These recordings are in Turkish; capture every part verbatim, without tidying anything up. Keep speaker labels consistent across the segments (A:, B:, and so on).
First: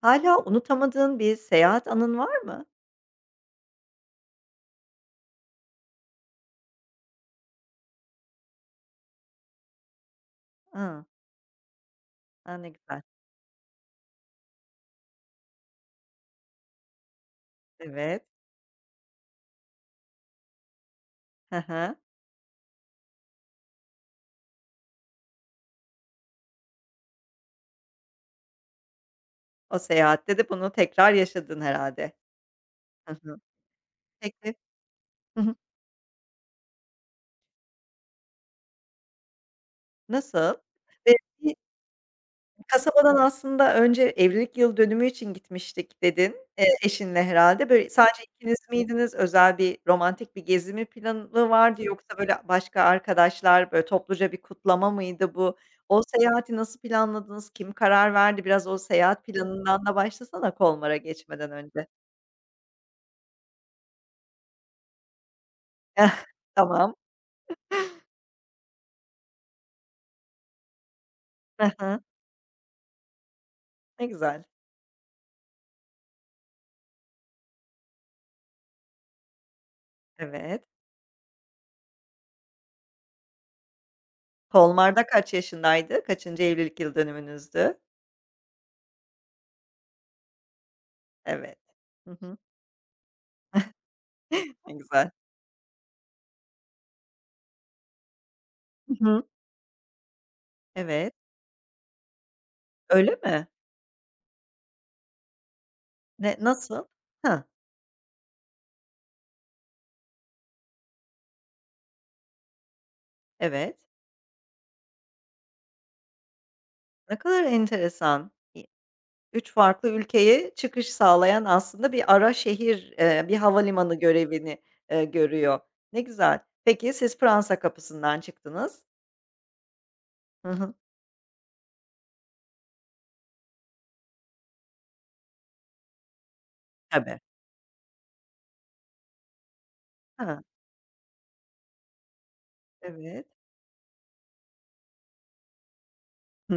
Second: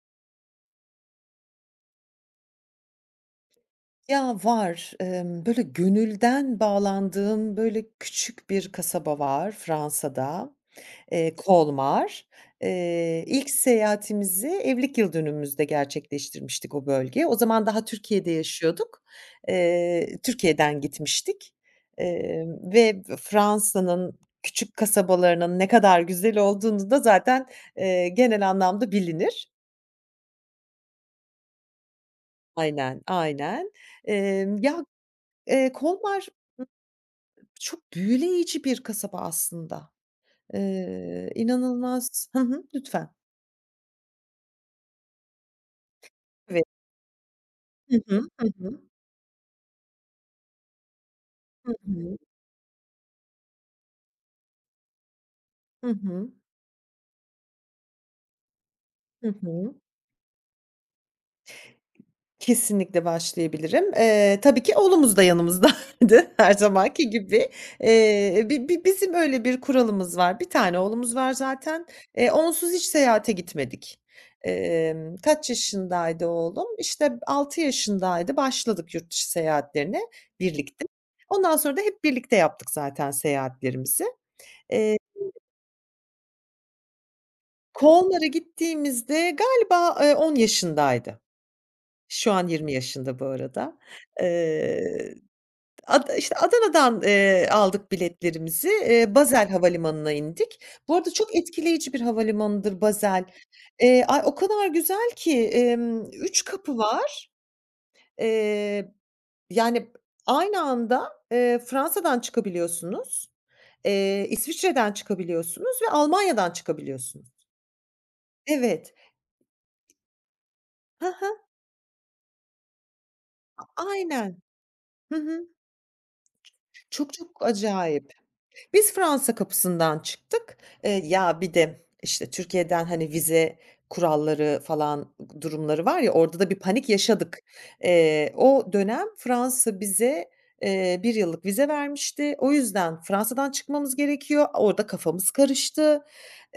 A: Hâlâ unutamadığın bir seyahat anın var mı?
B: Ya, var. Emm, böyle, gönülden bağlandığım, böyle, küçük bir kasaba var Fransa'da,
A: Hıı.
B: eee, Colmar.
A: A, ne güzel.
B: Eee, ilk seyahatimizi evlilik yıl dönümümüzde gerçekleştirmiştik o bölgeye. O zaman daha
A: Evet.
B: Türkiye'de yaşıyorduk. Eee, Türkiye'den gitmiştik,
A: Hı hı.
B: emm, ve Fransa'nın küçük kasabalarının ne kadar güzel olduğunu da zaten, eee, genel anlamda bilinir.
A: O seyahatte de bunu tekrar yaşadın herhâlde.
B: Aynen,
A: Hı hı.
B: aynen.
A: Peki.
B: Emm, ya,
A: Hı hı.
B: eee, Colmar çok büyüleyici bir kasaba aslında.
A: Nasıl? Ve
B: Eee, inanılmaz Hı hı, lütfen.
A: Kasabadan aslında önce evlilik yıl dönümü için gitmiştik dedin,
B: Evet.
A: eee, eşinle herhâlde. Böyle
B: Hı
A: sadece
B: hı. Hı
A: ikiniz
B: hı.
A: miydiniz? Özel bir romantik bir gezi mi planı
B: Hı
A: vardı
B: hı.
A: yoksa böyle başka arkadaşlar, böyle topluca bir kutlama mıydı bu?
B: Hı
A: O
B: hı.
A: seyahati nasıl planladınız? Kim karar verdi? Biraz o seyahat
B: Hı hı.
A: planından da başlasana Kolmar'a geçmeden önce.
B: Kesinlikle başlayabilirim. Eee, tabii ki oğlumuz da yanımızdaydı her
A: Tamam.
B: zamanki gibi. Eee, bi bi Bizim öyle bir kuralımız var. Bir tane oğlumuz var
A: Hı
B: zaten.
A: hı.
B: Eee, onsuz hiç seyahate gitmedik.
A: Ne güzel.
B: Emm, kaç yaşındaydı oğlum? İşte, altı yaşındaydı, başladık yurt dışı seyahatlerine
A: Evet.
B: birlikte. Ondan sonra da hep birlikte yaptık zaten seyahatlerimizi. Eee,
A: Kolmar'da kaç yaşındaydı? Kaçıncı evlilik yıl yıldönümünüzdü?
B: Konlara gittiğimizde galiba, eee, on yaşındaydı.
A: Evet. Hı
B: Şu
A: hı.
B: an yirmi yaşında bu arada.
A: Ne güzel.
B: Eee Ad işte, Adana'dan, eee, aldık biletlerimizi.
A: Hı
B: Eee,
A: hı.
B: Basel havalimanına indik. Bu arada
A: Evet.
B: çok etkileyici bir havalimanıdır
A: Öyle
B: Basel.
A: mi?
B: Eee, ay, o kadar güzel ki, emm,
A: Ne
B: üç kapı
A: nasıl?
B: var.
A: Ha,
B: Eee, Yani, aynı anda, eee, Fransa'dan çıkabiliyorsunuz,
A: evet.
B: eee, İsviçre'den çıkabiliyorsunuz ve Almanya'dan
A: Ne kadar
B: çıkabiliyorsunuz.
A: enteresan. İ
B: Evet.
A: üç farklı ülkeye çıkış
B: Hı hı,
A: sağlayan aslında bir ara şehir, eee, bir havalimanı
B: aynen.
A: görevini, eee,
B: Hı hı.
A: görüyor. Ne güzel. Peki
B: Çok
A: siz
B: çok
A: Fransa
B: acayip.
A: kapısından çıktınız.
B: Biz Fransa kapısından
A: Hı
B: çıktık.
A: hı.
B: Eee, ya, bir de, işte, Türkiye'den, hani, vize kuralları falan durumları var ya, orada da bir panik
A: Tabii.
B: yaşadık. Eee, o dönem Fransa bize,
A: Ha,
B: eee, bir yıllık vize vermişti. O yüzden
A: evet.
B: Fransa'dan çıkmamız gerekiyor. Orada kafamız karıştı.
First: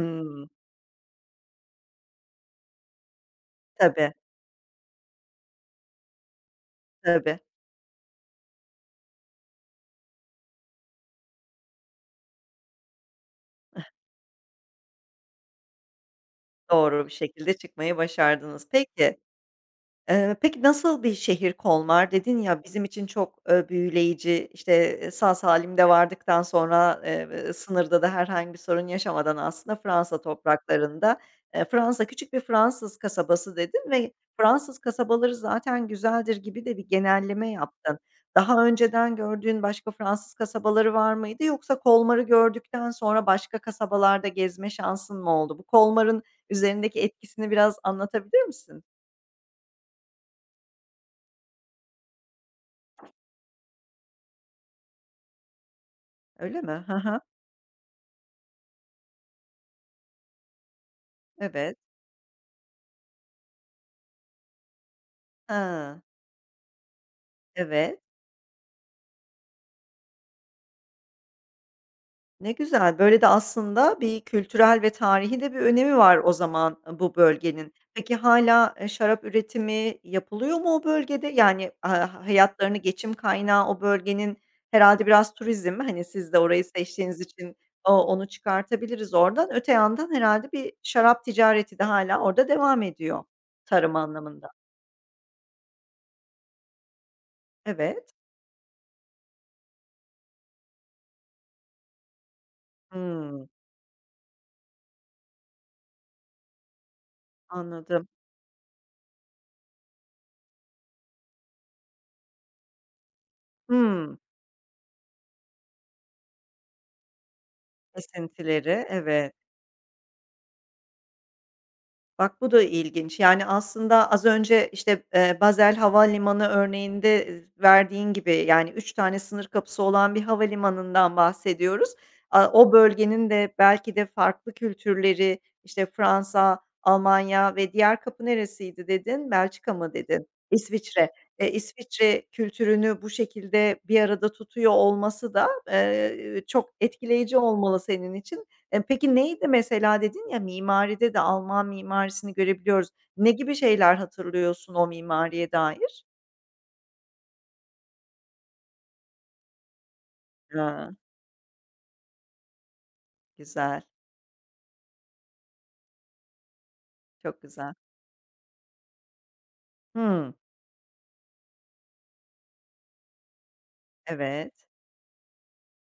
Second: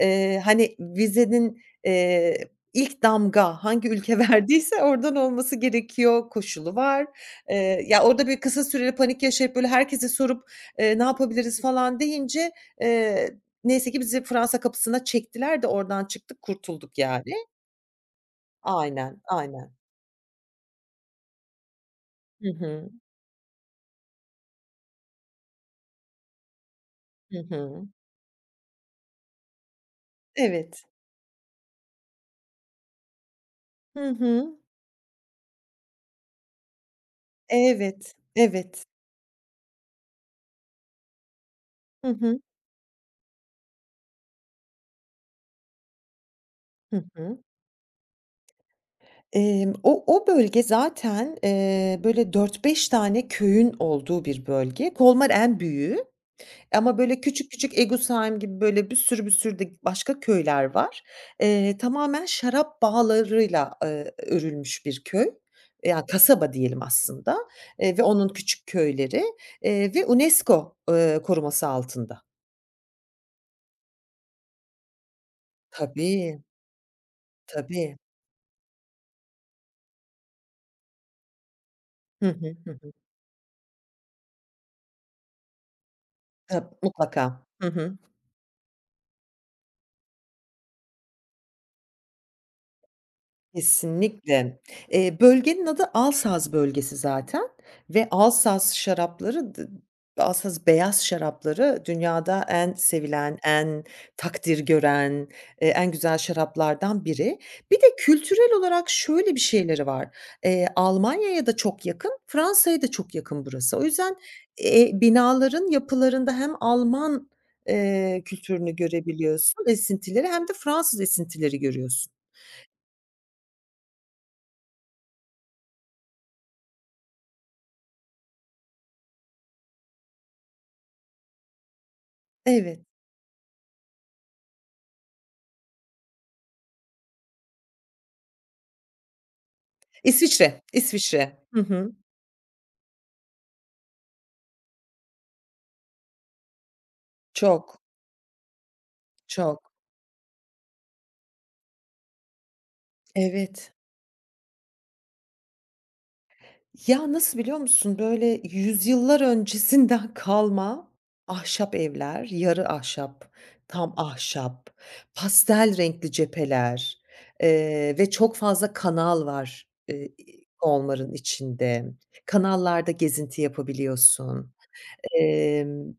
B: Eee, hani, vizenin, eee, ilk damga hangi
A: Tabii,
B: ülke verdiyse oradan olması gerekiyor koşulu var.
A: tabii.
B: Eee, ya, orada bir kısa süreli panik yaşayıp, böyle, herkese sorup, Eee, ne yapabiliriz falan deyince, eee, neyse ki bizi Fransa kapısına çektiler de oradan çıktık, kurtulduk
A: Doğru bir
B: yani.
A: şekilde çıkmayı başardınız. Peki
B: Aynen, aynen.
A: Eee, peki nasıl bir şehir Kolmar? Dedin
B: Hı
A: ya, bizim
B: hı.
A: için çok, eee, büyüleyici, işte, eee, sağ salim de vardıktan sonra,
B: Hı
A: eee,
B: hı.
A: sınırda da herhangi bir sorun yaşamadan aslında Fransa
B: Evet.
A: topraklarında. Eee, Fransa, küçük bir Fransız kasabası dedin
B: Hı
A: ve
B: hı.
A: Fransız kasabaları zaten güzeldir gibi de bir genelleme yaptın.
B: Evet,
A: Daha
B: evet.
A: önceden gördüğün başka Fransız kasabaları var mıydı yoksa
B: Hı
A: Kolmar'ı
B: hı.
A: gördükten sonra başka kasabalarda gezme şansın mı oldu? Bu Kolmar'ın üzerindeki
B: Hı hı.
A: etkisini biraz anlatabilir misin?
B: Emm, o o bölge zaten, eee, böyle dört beş tane köyün olduğu bir bölge. Colmar en büyüğü.
A: Öyle mi?
B: Ama böyle küçük küçük Egosheim gibi böyle bir sürü bir sürü de başka köyler var.
A: Evet.
B: Eee, tamamen şarap bağlarıyla, eee, örülmüş bir köy.
A: Ha,
B: Yani kasaba diyelim aslında, eee,
A: evet.
B: ve onun küçük köyleri, eee, ve UNESCO, eee, koruması altında.
A: Ne güzel. Böyle de aslında bir kültürel ve tarihi de bir önemi var o
B: Tabii,
A: zaman, ııı, bu bölgenin.
B: tabii.
A: Peki hala eee, şarap üretimi yapılıyor mu o bölgede? Yani, aaa,
B: Hı hı, hı
A: hayatlarını,
B: hı.
A: geçim kaynağı o bölgenin. Herhalde biraz turizm. Hani, siz de orayı
B: Tab
A: seçtiğiniz
B: mutlaka.
A: için
B: Hı
A: o
B: hı.
A: onu çıkartabiliriz oradan. Öte yandan herhalde bir şarap ticareti de hala orada devam ediyor tarım anlamında.
B: Kesinlikle. Eee, bölgenin adı Alsaz bölgesi zaten ve
A: Evet.
B: Alsaz şarapları d Alsaz beyaz şarapları dünyada en sevilen,
A: Hımm,
B: en takdir gören, eee, en güzel şaraplardan biri. Bir de
A: anladım.
B: kültürel olarak şöyle bir şeyleri var. Eee, Almanya'ya da çok yakın, Fransa'ya da çok yakın burası. O yüzden,
A: Hımm,
B: eee, binaların yapılarında hem Alman, eee, kültürünü
A: esintileri. Evet.
B: görebiliyorsun, esintileri hem de Fransız esintileri görüyorsun.
A: Bak, bu da ilginç. Yani, aslında az önce, işte, eee, Basel Havalimanı örneğinde, eee, verdiğin gibi, yani, üç tane sınır kapısı olan bir havalimanından bahsediyoruz. Aaa, o
B: Evet.
A: bölgenin de belki de farklı kültürleri, işte, Fransa, Almanya ve diğer kapı neresiydi dedin? Belçika mı dedin?
B: İsviçre,
A: İsviçre.
B: İsviçre.
A: Eee,
B: Hı hı.
A: İsviçre kültürünü bu şekilde bir arada tutuyor olması da, eee, çok etkileyici olmalı
B: Çok,
A: senin için. Eee, peki neydi
B: çok.
A: mesela dedin ya, mimaride de Alman mimarisini görebiliyoruz. Ne gibi
B: Evet.
A: şeyler hatırlıyorsun o mimariye dair?
B: Ya, nasıl biliyor musun? Böyle yüzyıllar öncesinden kalma
A: A,
B: ahşap evler, yarı ahşap,
A: güzel,
B: tam ahşap, pastel renkli cepheler,
A: çok güzel.
B: eee, ve çok fazla kanal var, eee,
A: Hımm,
B: onların içinde. Kanallarda gezinti yapabiliyorsun.
A: evet.
B: Emm,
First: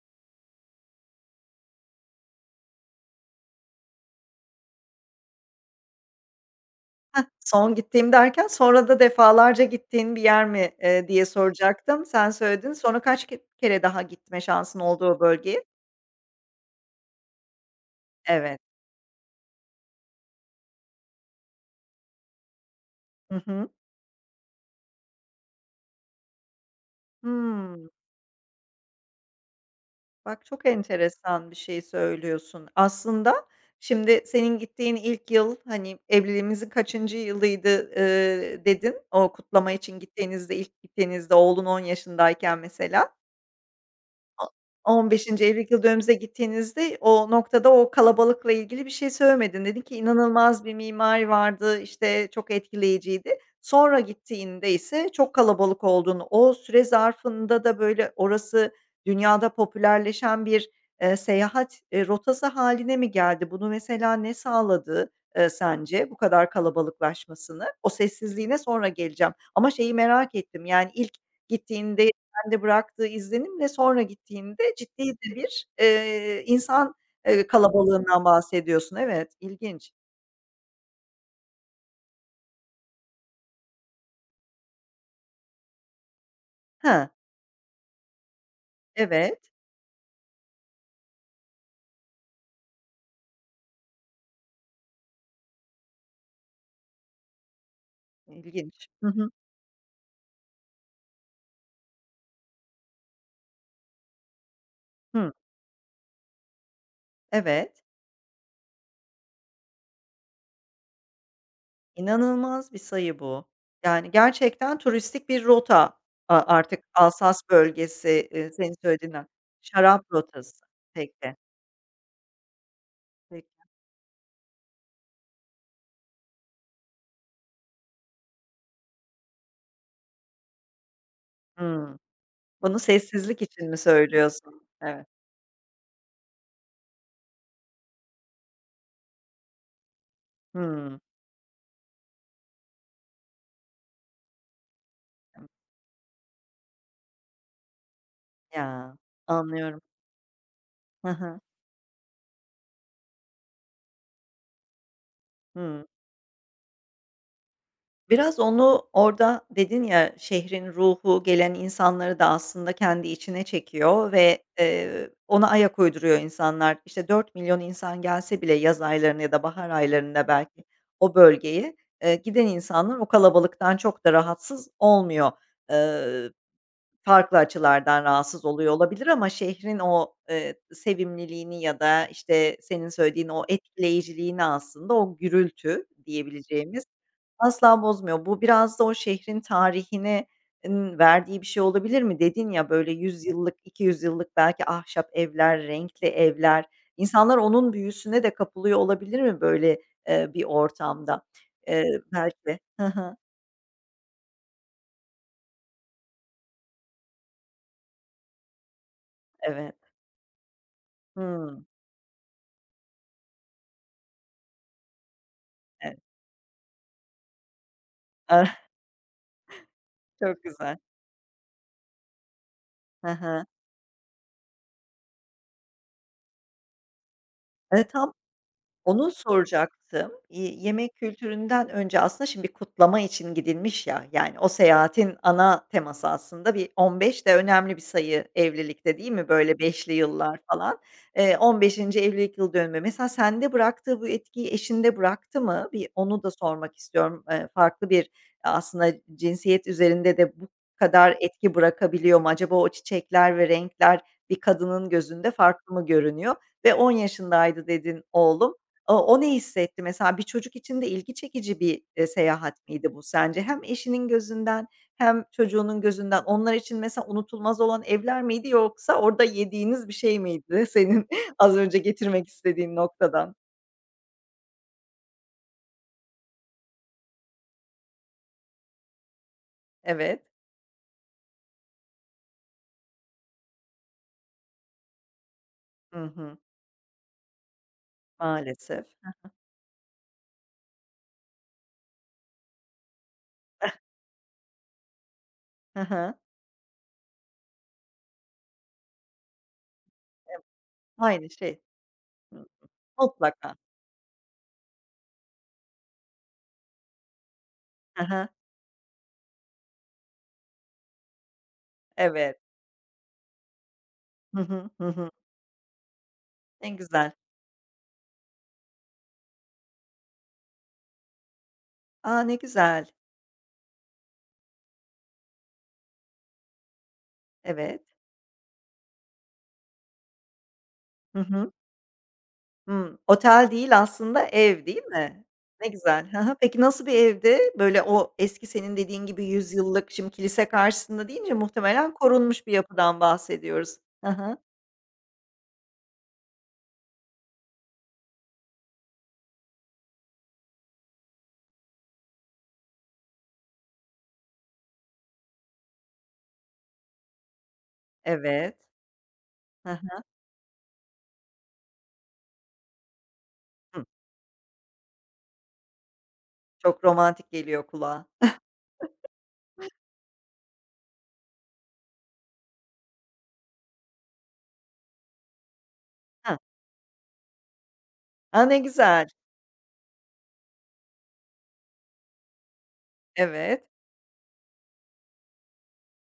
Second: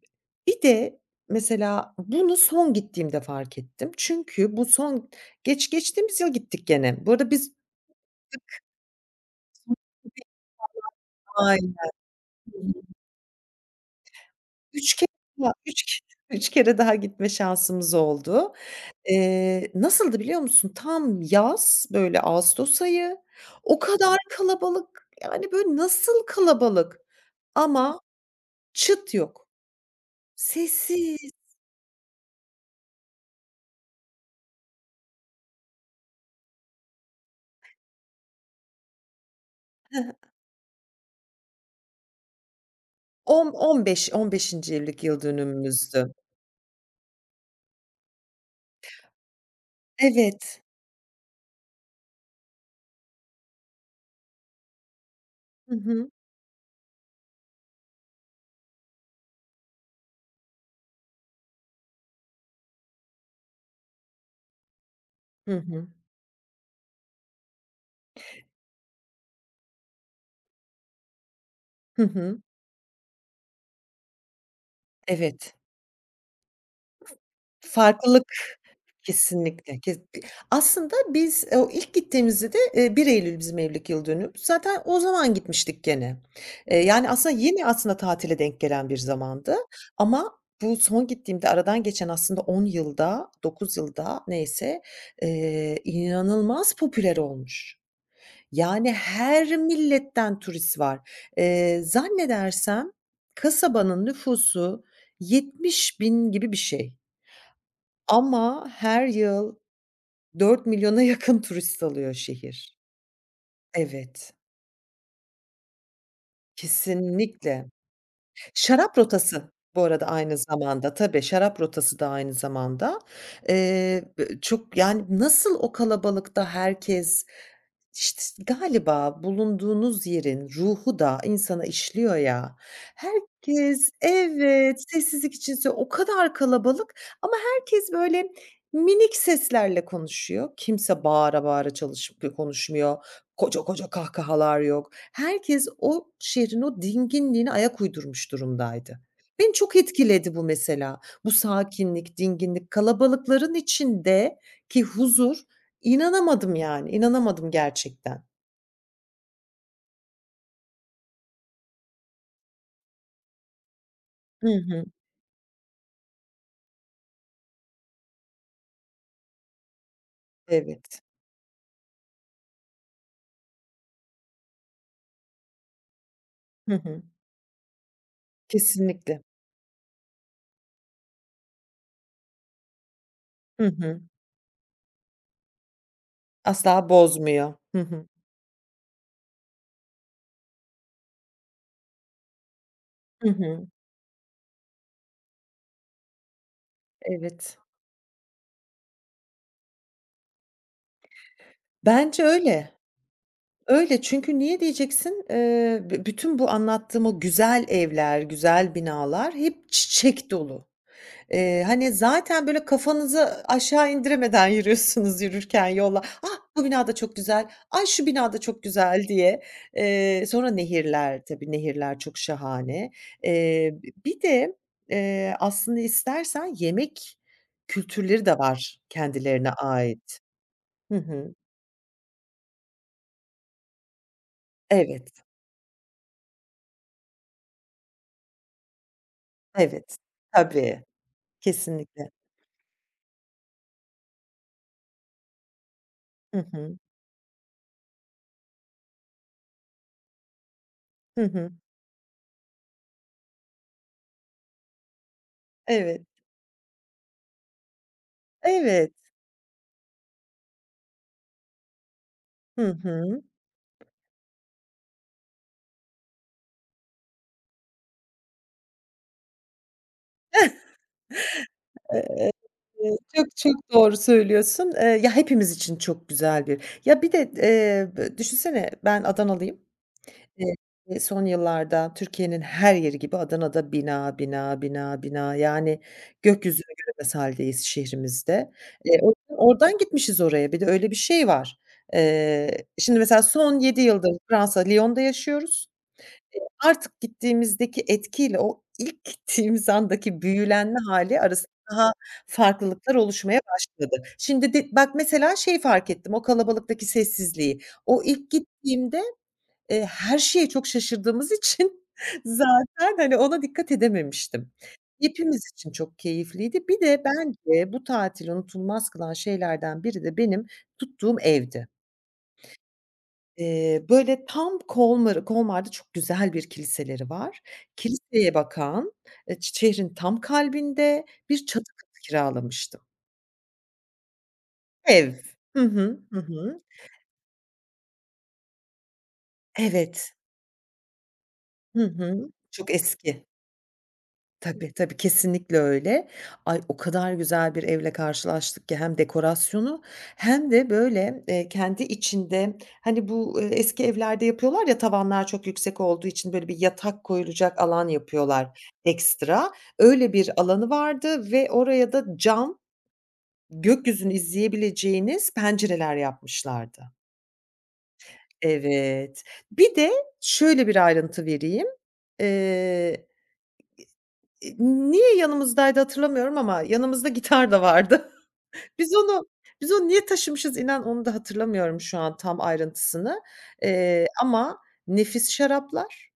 B: Bir de mesela bunu son gittiğimde fark ettim. Çünkü bu son geç geçtiğimiz yıl gittik gene. Bu
A: Hah,
B: arada biz
A: son gittiğim derken sonra da defalarca
B: bir
A: gittiğin bir yer mi, eee, diye
B: aile
A: soracaktım. Sen söyledin. Sonra kaç ke kere daha gitme şansın
B: 3
A: oldu
B: kere
A: o
B: daha
A: bölgeye?
B: üç ke üç kere daha gitme şansımız oldu.
A: Evet.
B: Eee, nasıldı biliyor musun? Tam yaz, böyle ağustos ayı,
A: Hı hı.
B: o kadar kalabalık, yani, böyle nasıl kalabalık
A: Hımm.
B: ama çıt yok.
A: Bak, çok
B: Sessiz.
A: enteresan bir şey söylüyorsun. Aslında şimdi senin gittiğin ilk yıl, hani, evliliğimizin kaçıncı yılıydı, eee, dedin. O kutlama
B: Hı
A: için
B: hı.
A: gittiğinizde, ilk gittiğinizde oğlun on yaşındayken mesela.
B: On on beş on beşinci
A: O
B: evlilik yıl
A: on beşinci evlilik
B: dönümümüzdü.
A: yıldönümümüze gittiğinizde o noktada o kalabalıkla ilgili bir şey söylemedin. Dedin ki
B: Evet.
A: inanılmaz bir mimari vardı, işte, çok etkileyiciydi. Sonra gittiğinde ise çok
B: Hı
A: kalabalık
B: hı.
A: olduğunu, o süre zarfında da, böyle, orası dünyada popülerleşen bir, eee, seyahat, eee, rotası hâline mi geldi? Bunu mesela ne sağladı, eee,
B: Hı hı.
A: sence bu kadar kalabalıklaşmasını? O sessizliğine sonra geleceğim ama şeyi merak ettim, yani, ilk
B: Hı
A: gittiğinde
B: hı.
A: de bıraktığı izlenimle sonra gittiğinde ciddi de
B: Evet.
A: bir, eee, insan, eee, kalabalığından
B: Farklılık
A: bahsediyorsun. Evet,
B: kesinlikle.
A: ilginç.
B: Kes aslında biz, eee, o ilk gittiğimizde de, eee, bir Eylül bizim evlilik yıl dönümümüz. Zaten o zaman gitmiştik gene. Eee,
A: Hıı,
B: yani, aslında yeni aslında tatile denk gelen bir
A: evet,
B: zamandı ama bu son gittiğimde aradan geçen aslında on yılda, dokuz yılda neyse, eee, inanılmaz popüler olmuş.
A: ilginç.
B: Yani
A: Hı hı.
B: her milletten turist var. Eee, zannedersem kasabanın nüfusu
A: Hıı,
B: yetmiş bin gibi bir şey
A: evet.
B: ama her yıl dört milyona yakın turist alıyor
A: İnanılmaz
B: şehir.
A: bir sayı bu. Yani,
B: Evet,
A: gerçekten turistik bir rota a artık Alsas
B: kesinlikle.
A: bölgesi, eee, senin
B: Şarap
A: söylediğinden.
B: rotası bu
A: Şarap
B: arada aynı
A: rotası.
B: zamanda. Tabii,
A: Peki,
B: şarap rotası da aynı zamanda.
A: peki.
B: Eee, bö Çok yani nasıl o kalabalıkta herkes. İşte, s galiba bulunduğunuz yerin ruhu da insana
A: Hıı.
B: işliyor ya.
A: Bunu sessizlik için mi
B: Herkes
A: söylüyorsun?
B: Evet,
A: Evet.
B: sessizlik içinse o kadar kalabalık ama herkes böyle minik seslerle konuşuyor.
A: Hıı.
B: Kimse bağıra bağıra çalış konuşmuyor. Koca koca kahkahalar yok. Herkes o şehrin o dinginliğine ayak uydurmuş
A: Ya,
B: durumdaydı. Beni çok
A: anlıyorum.
B: etkiledi bu mesela.
A: Hı
B: Bu
A: hı.
B: sakinlik, dinginlik, kalabalıkların içindeki huzur.
A: Hıı.
B: İnanamadım yani, inanamadım gerçekten.
A: Biraz onu orada dedin ya, şehrin ruhu, gelen insanları da aslında kendi içine çekiyor ve,
B: Hı hı.
A: eee, ona ayak uyduruyor insanlar. İşte, dört milyon insan gelse bile yaz aylarında ya da bahar aylarında belki
B: Evet.
A: o bölgeye, eee, giden insanlar o kalabalıktan çok da rahatsız olmuyor. Eee,
B: Hı hı.
A: farklı açılardan rahatsız oluyor olabilir
B: Kesinlikle.
A: ama şehrin o, eee, sevimliliğini ya da, işte, senin söylediğin o
B: Hı hı.
A: etkileyiciliğini aslında o gürültü
B: Asla
A: diyebileceğimiz.
B: bozmuyor. Hı
A: Asla
B: hı.
A: bozmuyor. Bu biraz da o şehrin tarihine ın verdiği bir şey olabilir mi? Dedin ya, böyle, yüz
B: Hı
A: yıllık,
B: hı.
A: iki yüz yıllık belki ahşap evler, renkli evler. İnsanlar
B: Evet.
A: onun büyüsüne de kapılıyor olabilir mi böyle, eee, bir ortamda? Eee,
B: Bence
A: belki.
B: öyle.
A: Hı hı.
B: Öyle çünkü niye diyeceksin, eee, bü bütün bu anlattığım o güzel evler, güzel binalar hep
A: Evet.
B: çiçek dolu. Eee,
A: Hımm.
B: hani, zaten böyle kafanızı aşağı indiremeden yürüyorsunuz yürürken
A: Evet.
B: yolla. "Ah, bu bina da çok güzel. Ay, şu bina da çok
A: Ah,
B: güzel." diye. Eee,
A: çok
B: sonra
A: güzel.
B: nehirler tabii, nehirler çok şahane.
A: Hı hı.
B: Eee, b Bir de, eee, aslında istersen yemek
A: E, tam.
B: kültürleri de var
A: Onu
B: kendilerine
A: soracaktım.
B: ait.
A: İii, yemek
B: Hı hı.
A: kültüründen önce aslında şimdi bir kutlama için gidilmiş ya, yani o seyahatin
B: Evet,
A: ana teması aslında bir on beş de önemli bir sayı evlilikte değil mi? Böyle beşli
B: evet.
A: yıllar falan.
B: Tabii,
A: Eee, on beşinci
B: kesinlikle.
A: evlilik yıl dönümü. Mesela sende bıraktığı bu etkiyi eşinde bıraktı mı? Bir onu da
B: Hı hı.
A: sormak istiyorum. Eee, farklı bir aslında cinsiyet üzerinde de bu kadar
B: Hı hı.
A: etki bırakabiliyor mu? Acaba o çiçekler ve renkler bir kadının gözünde farklı mı
B: Evet,
A: görünüyor? Ve on yaşındaydı dedin oğlum.
B: evet.
A: O o ne hissetti mesela? Bir çocuk için de ilgi çekici bir, eee, seyahat
B: Hı
A: miydi bu
B: hı.
A: sence? Hem eşinin gözünden hem çocuğunun gözünden onlar için mesela unutulmaz olan evler miydi yoksa orada yediğiniz bir şey miydi senin az önce getirmek
B: Eee,
A: istediğin
B: Çok
A: noktadan?
B: çok doğru söylüyorsun. Eee, ya, hepimiz için çok güzel bir. Ya, bir de, eee, bö düşünsene ben Adanalıyım.
A: Evet.
B: Eee, eee, Son yıllarda Türkiye'nin her yeri gibi Adana'da bina, bina, bina, bina, yani
A: Hı hı.
B: gökyüzünü göremez hâldeyiz şehrimizde.
A: Maalesef.
B: Eee, o yüzden oradan gitmişiz oraya. Bir de öyle bir şey var. Eee, şimdi mesela son yedi yıldır Fransa, Lyon'da yaşıyoruz.
A: Hı hı.
B: Artık gittiğimizdeki etkiyle o ilk gittiğimiz andaki büyülenme hâli
A: Aynı
B: arasında
A: şey.
B: daha
A: Hı.
B: farklılıklar oluşmaya
A: Mutlaka.
B: başladı. Şimdi de bak mesela şeyi fark ettim, o kalabalıktaki sessizliği. O
A: Hı hı.
B: ilk gittiğimde, eee, her şeye çok şaşırdığımız için
A: Evet.
B: zaten, hani, ona dikkat
A: Hı
B: edememiştim.
A: hı. Hı hı.
B: Hepimiz için çok keyifliydi.
A: Ne
B: Bir de
A: güzel.
B: bence bu tatili unutulmaz kılan şeylerden biri de benim tuttuğum evdi.
A: A, ne güzel.
B: Eee, böyle, tam Colmar Colmar'da çok güzel bir kiliseleri var.
A: Evet.
B: Kiliseye bakan, eee, ş şehrin tam kalbinde
A: Hı
B: bir
A: hı.
B: çatı katı kiralamıştım.
A: Hımm. Otel değil aslında ev, değil
B: Ev.
A: mi?
B: Hı
A: Ne
B: hı.
A: güzel. Hı
B: Hı
A: hı.
B: hı.
A: Peki nasıl bir evdi? Böyle o eski senin dediğin gibi yüzyıllık, şimdi
B: Evet.
A: kilise karşısında deyince
B: Hı
A: muhtemelen
B: hı.
A: korunmuş bir
B: Çok
A: yapıdan
B: eski.
A: bahsediyoruz. Hı hı.
B: Tabii, tabii, kesinlikle öyle. Ay, o kadar güzel bir evle karşılaştık ki hem dekorasyonu hem de, böyle, eee, kendi içinde, hani, bu, eee, eski evlerde yapıyorlar ya, tavanlar çok yüksek olduğu için, böyle, bir yatak koyulacak alan
A: Evet.
B: yapıyorlar ekstra.
A: Hı hı.
B: Öyle bir alanı vardı ve oraya da cam,
A: Hı.
B: gökyüzünü izleyebileceğiniz pencereler
A: Çok
B: yapmışlardı.
A: romantik geliyor kulağa.
B: Evet. Bir de şöyle bir ayrıntı vereyim. Eee Eee, niye yanımızdaydı hatırlamıyorum
A: Hıh.
B: ama yanımızda gitar da vardı.
A: A, ne
B: Biz
A: güzel.
B: onu biz onu niye taşımışız inan onu da hatırlamıyorum şu an tam ayrıntısını.
A: Evet.
B: Eee, ama nefis şaraplar,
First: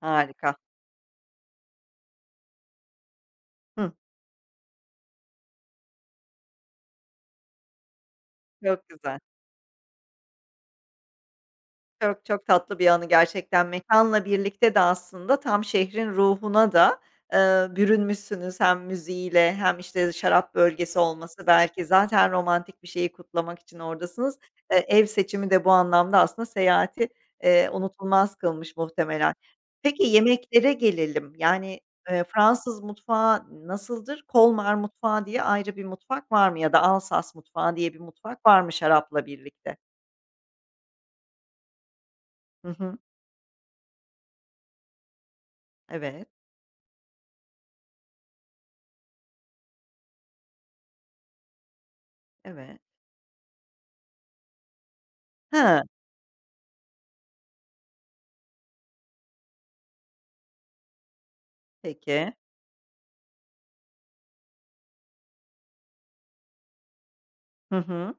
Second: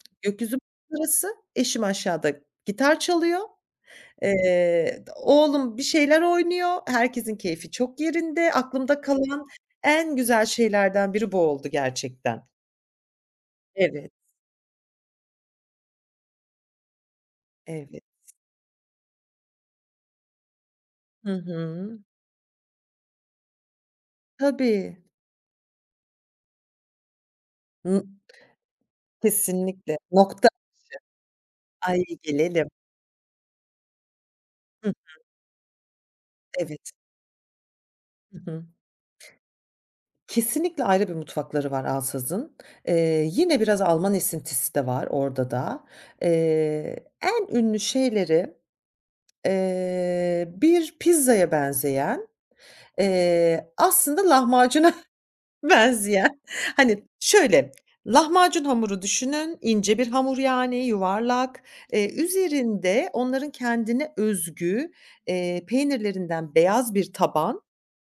A: Harika.
B: gökyüzü manzarası, eşim aşağıda gitar çalıyor.
A: Hıh.
B: Eee, oğlum bir şeyler oynuyor. Herkesin keyfi çok yerinde.
A: Çok
B: Aklımda
A: güzel.
B: kalan en güzel şeylerden biri bu oldu
A: Çok,
B: gerçekten.
A: çok tatlı bir anı gerçekten.
B: Evet,
A: Mekanla birlikte de aslında tam şehrin ruhuna da, eee,
B: evet.
A: bürünmüşsünüz. Hem müziğiyle hem, işte, şarap bölgesi
B: Hı
A: olması belki
B: hı.
A: zaten romantik bir şeyi kutlamak için oradasınız. Eee,
B: Tabii.
A: ev seçimi de bu anlamda aslında seyahati, eee,
B: N
A: unutulmaz kılmış muhtemelen.
B: Kesinlikle.
A: Peki
B: Nokta.
A: yemeklere gelelim. Yani,
B: Ay
A: eee,
B: gelelim.
A: Fransız mutfağı nasıldır? Kolmar
B: Hı,
A: mutfağı diye ayrı bir mutfak var mı ya da
B: evet.
A: Alsas mutfağı diye bir
B: Hı
A: mutfak var
B: hı.
A: mı şarapla birlikte?
B: Kesinlikle ayrı bir mutfakları var Alsaz'ın.
A: Hı hı.
B: Eee, yine biraz Alman esintisi de var orada da.
A: Evet,
B: Eee, en ünlü şeyleri, eee, bir pizzaya benzeyen,
A: evet.
B: eee, aslında lahmacuna
A: Ha,
B: benzeyen, hani, şöyle, lahmacun hamuru düşünün, ince bir hamur yani, yuvarlak. Eee,
A: peki.
B: üzerinde onların kendine özgü, eee, peynirlerinden beyaz bir taban.
A: Hı hı.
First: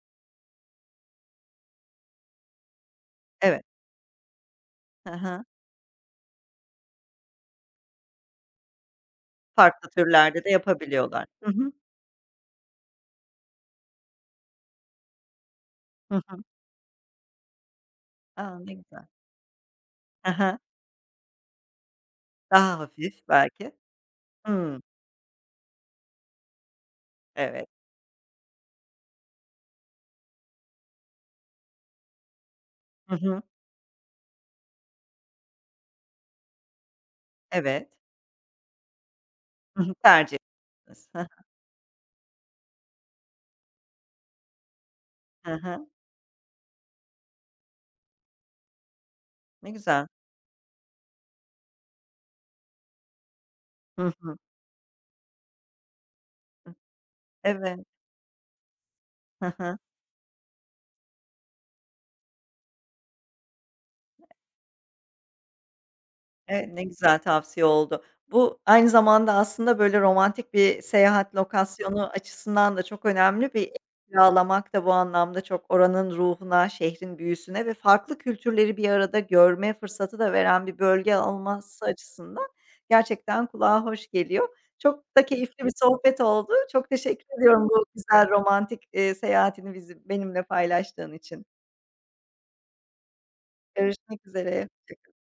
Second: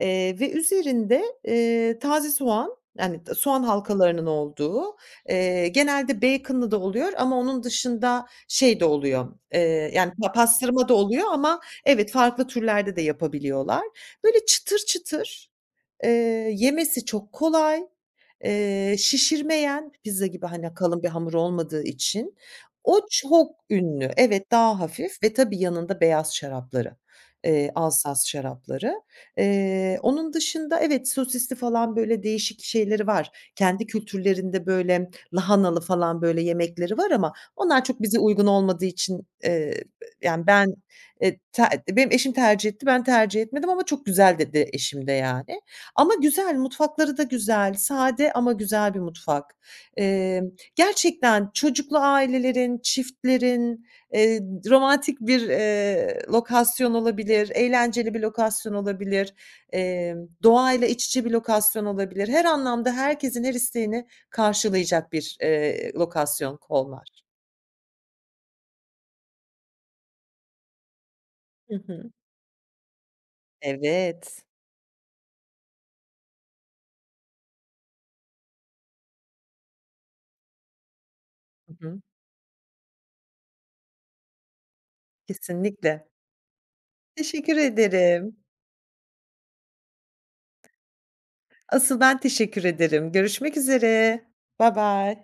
B: Eee, ve üzerinde, eee, taze soğan, yani, t soğan
A: Evet.
B: halkalarının olduğu,
A: Hı hı.
B: eee, genelde bacon'lı da oluyor ama onun dışında şey de oluyor,
A: Farklı
B: eee, yani, pa
A: türlerde de
B: pastırma da oluyor
A: yapabiliyorlar. Hı
B: ama
A: hı.
B: evet, farklı türlerde de yapabiliyorlar. Böyle çıtır çıtır, eee,
A: Hı hı.
B: yemesi çok kolay,
A: A, ne
B: eee,
A: güzel.
B: şişirmeyen, pizza
A: Hı
B: gibi,
A: hı.
B: hani, kalın bir hamur olmadığı için.
A: Daha
B: O
A: hafif
B: çok
A: belki.
B: ünlü. Evet, daha
A: Hımm.
B: hafif ve tabii yanında beyaz şarapları,
A: Evet.
B: eee, Alsaz şarapları. Eee, onun dışında evet, sosisli falan böyle değişik şeyleri
A: Hı hı.
B: var. Kendi kültürlerinde böyle lahanalı falan böyle yemekleri var ama onlar
A: Evet.
B: çok bize uygun olmadığı için,
A: Hı
B: eee,
A: hı. Tercih
B: yani ben,
A: ettiniz. Hı hı.
B: eee, te benim eşim tercih etti, ben tercih etmedim ama çok güzel dedi eşim de
A: Hı
B: yani.
A: hı.
B: Ama güzel, mutfakları da güzel, sade ama güzel bir mutfak.
A: Ne güzel.
B: Emm, Gerçekten çocuklu ailelerin, çiftlerin,
A: Hı hı.
B: Eee, romantik bir, eee, lokasyon olabilir,
A: Evet.
B: eğlenceli bir lokasyon olabilir,
A: Hı hı.
B: emm, doğayla iç içe bir lokasyon olabilir. Her anlamda herkesin her isteğini karşılayacak bir, eee, lokasyon
A: Evet, ne
B: Kolmar.
A: güzel tavsiye oldu. Bu aynı zamanda aslında, böyle, romantik bir seyahat
B: Hı
A: lokasyonu
B: hı.
A: açısından da çok önemli bir ev
B: Evet.
A: kiralamak da bu anlamda çok oranın ruhuna, şehrin büyüsüne ve farklı kültürleri bir arada görme fırsatı da veren bir bölge
B: Hı
A: olması
B: hı.
A: açısından gerçekten kulağa hoş geliyor. Çok da keyifli bir
B: Kesinlikle.
A: sohbet oldu. Çok teşekkür
B: Teşekkür
A: ediyorum bu güzel
B: ederim.
A: romantik, eee, seyahatini bizi benimle paylaştığın için.
B: Asıl ben teşekkür ederim. Görüşmek üzere.
A: Görüşmek üzere.
B: Baybay.